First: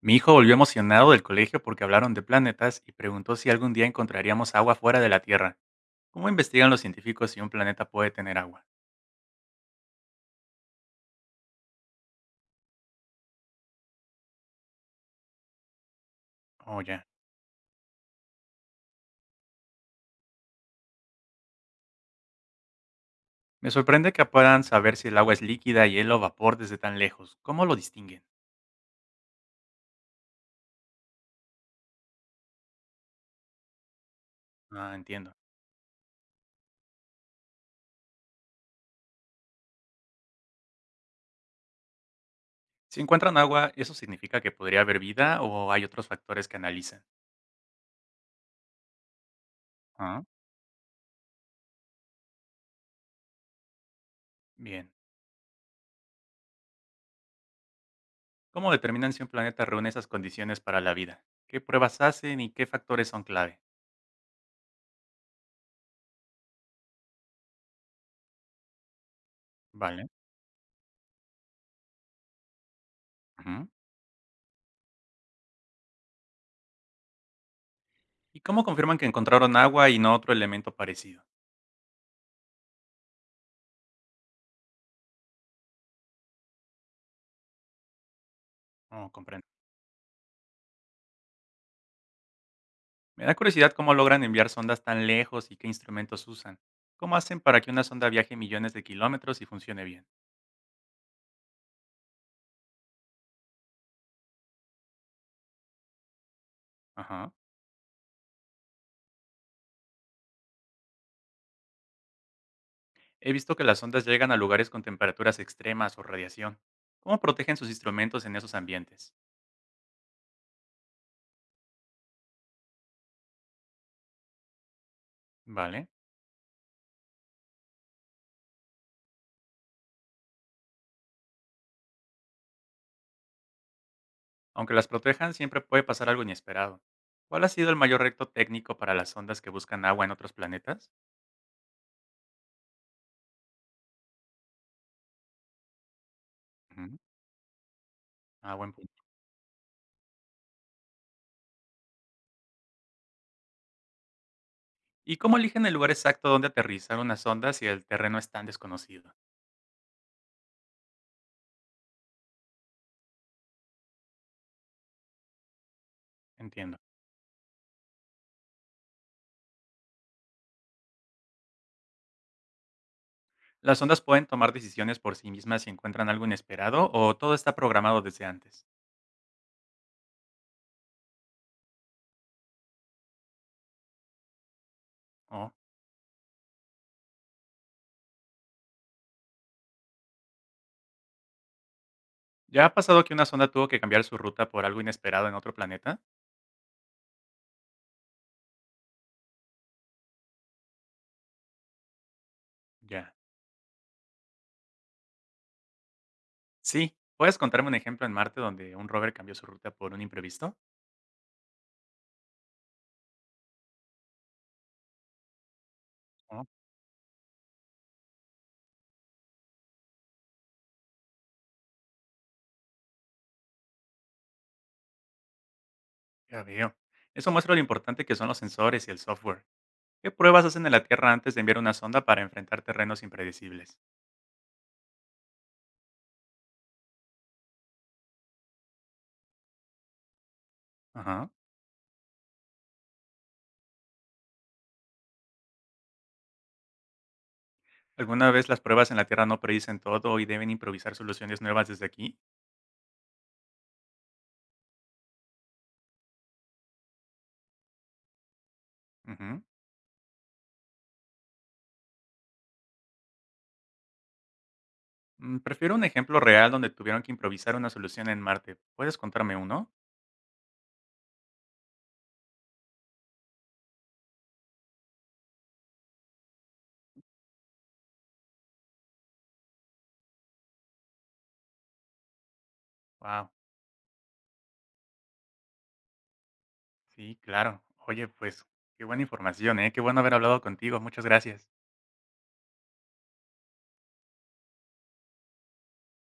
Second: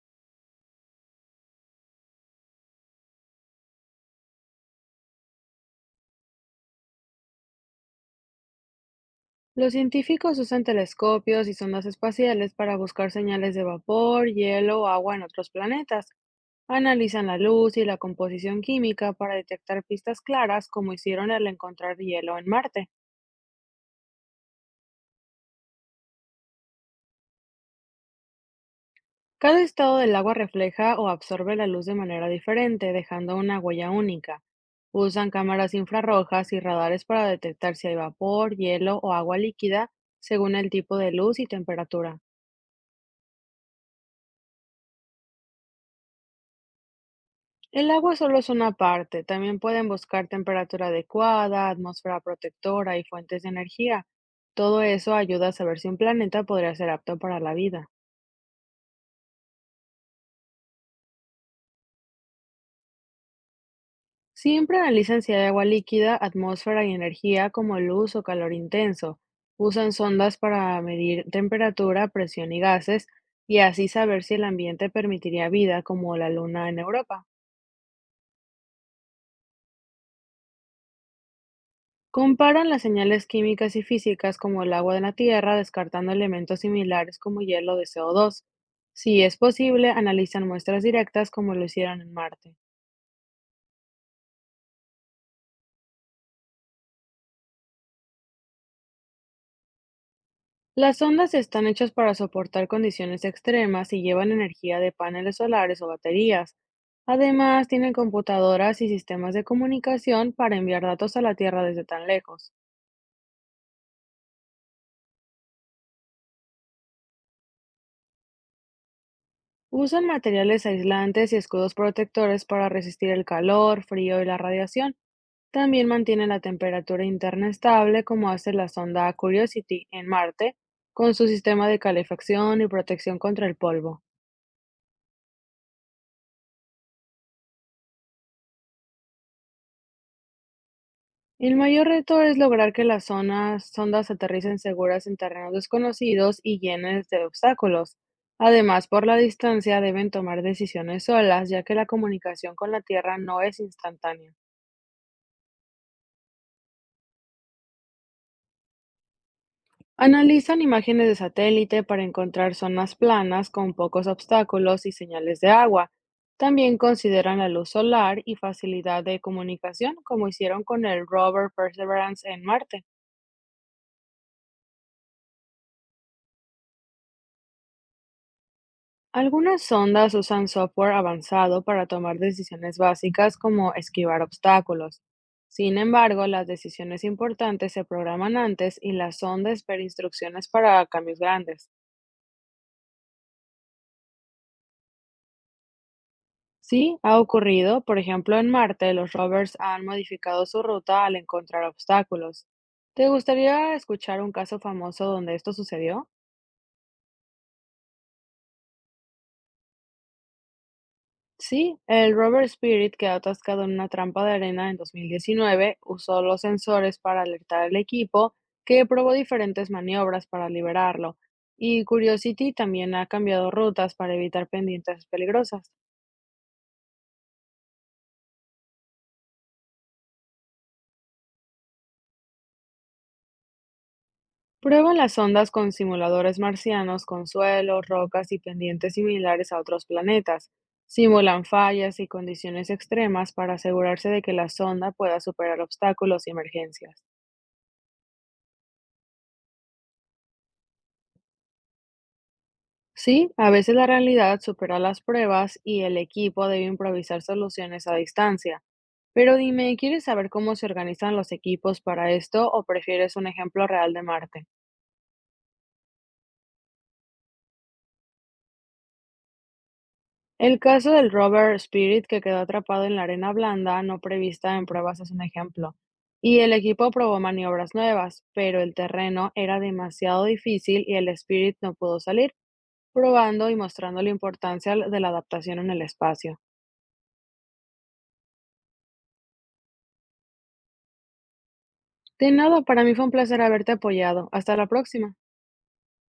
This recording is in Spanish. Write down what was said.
Mi hijo volvió emocionado del colegio porque hablaron de planetas y preguntó si algún día encontraríamos agua fuera de la Tierra. ¿Cómo investigan los científicos si un planeta puede tener agua? Los científicos usan telescopios y sondas espaciales para buscar señales de vapor, hielo o agua en otros planetas. Oh, ya. Analizan la luz y la composición química para detectar pistas claras, como hicieron al encontrar hielo en Marte. Me sorprende que puedan saber si el agua es líquida, hielo o vapor desde tan lejos. ¿Cómo lo distinguen? Cada estado del agua refleja o absorbe la luz de manera diferente, dejando una huella única. Ah, Usan entiendo. cámaras infrarrojas y radares para detectar si hay vapor, hielo o agua líquida, según el tipo de luz y temperatura. Si encuentran agua, ¿eso significa que podría haber vida o hay otros factores que analizan? El agua solo es una parte, también pueden Ah, buscar temperatura adecuada, atmósfera protectora y fuentes de energía. Todo bien. eso ayuda a saber si un planeta podría ser apto para la vida. ¿Cómo determinan si un planeta reúne esas condiciones para la vida? ¿Qué pruebas hacen y qué factores son clave? Siempre analizan si hay agua líquida, atmósfera y energía como luz o calor intenso. Usan Vale. sondas para medir temperatura, presión y gases y Ujú. así saber si el ambiente permitiría vida como la luna en Europa. ¿Y cómo confirman que encontraron agua y no otro elemento parecido? Comparan las señales químicas y físicas como el agua de la Tierra, descartando elementos similares como hielo de CO2. No Si es comprendo. posible, analizan muestras directas como lo hicieron en Marte. Me da curiosidad cómo logran enviar sondas tan lejos y qué instrumentos usan. ¿Cómo hacen para que una sonda viaje millones de kilómetros y funcione bien? Las ondas están hechas para soportar condiciones extremas y llevan energía de paneles solares o baterías. Ajá. Además, tienen computadoras y sistemas de comunicación para enviar datos a la Tierra desde tan lejos. He visto que las sondas llegan a lugares con temperaturas extremas o radiación. ¿Cómo protegen sus instrumentos en esos ambientes? Usan materiales aislantes y escudos protectores para resistir el calor, frío y la radiación. También Vale. mantiene la temperatura interna estable, como hace la sonda Curiosity en Marte, con su sistema de calefacción y protección contra el polvo. Aunque las protejan, siempre puede pasar algo inesperado. ¿Cuál ha sido el mayor reto técnico para las sondas que buscan agua en otros planetas? El mayor reto es lograr que las zonas, sondas aterricen seguras en terrenos desconocidos y Ujú. llenos de obstáculos. Ah, buen Además, punto. por la distancia deben tomar decisiones solas, ya que la comunicación con la Tierra no es instantánea. ¿Y cómo eligen el lugar exacto donde aterrizar una sonda si el terreno es tan desconocido? Analizan imágenes de satélite para encontrar zonas planas con pocos obstáculos y señales de agua. También Entiendo. consideran la luz solar y facilidad de comunicación, como hicieron con el rover Perseverance en Marte. ¿Las sondas pueden tomar decisiones por sí mismas si encuentran algo inesperado o todo está programado desde antes? Algunas sondas usan software avanzado para tomar decisiones básicas como esquivar obstáculos. Oh. Sin embargo, las decisiones importantes se programan antes y la sonda espera instrucciones para cambios grandes. ¿Ya ha pasado que una sonda tuvo que cambiar su ruta por algo inesperado en otro planeta? Sí, ha ocurrido. Por ejemplo, en Marte, los rovers han modificado su ruta al encontrar obstáculos. ¿Te Ya. gustaría escuchar un caso famoso donde esto sucedió? Sí. ¿Puedes contarme un ejemplo en Marte donde un rover cambió su ruta por un imprevisto? Sí, el rover Spirit quedó atascado en una trampa de arena en 2019, usó los Oh, sensores para alertar al equipo, que probó diferentes maniobras para liberarlo, y Curiosity también ha cambiado rutas para evitar pendientes peligrosas. ya veo. Eso muestra lo importante que son los sensores y el software. ¿Qué pruebas hacen en la Tierra antes de enviar una sonda para enfrentar terrenos impredecibles? Prueba las ondas con simuladores marcianos con suelos, rocas y pendientes similares a otros planetas. Ajá. Simulan fallas y condiciones extremas para asegurarse de que la sonda pueda superar obstáculos y emergencias. ¿Alguna vez las pruebas en la Tierra no predicen todo y deben improvisar soluciones nuevas desde aquí? Sí, a veces la realidad supera las pruebas y el equipo debe improvisar soluciones a distancia. Pero Ujú. dime, ¿quieres saber cómo se organizan los equipos para esto o prefieres un ejemplo real de Marte? Prefiero un ejemplo real donde tuvieron que improvisar una solución en Marte. ¿Puedes contarme uno? El caso del rover Spirit, que quedó atrapado en la arena blanda no prevista en pruebas, es un ejemplo. Y el equipo probó maniobras nuevas, pero el terreno era demasiado difícil y el Spirit no pudo salir, Wow, probando y mostrando la importancia de la adaptación en el espacio. sí, claro. Oye, pues qué buena información, ¿eh? Qué bueno haber hablado contigo. Muchas gracias. De nada, para mí fue un placer haberte apoyado. Hasta la próxima.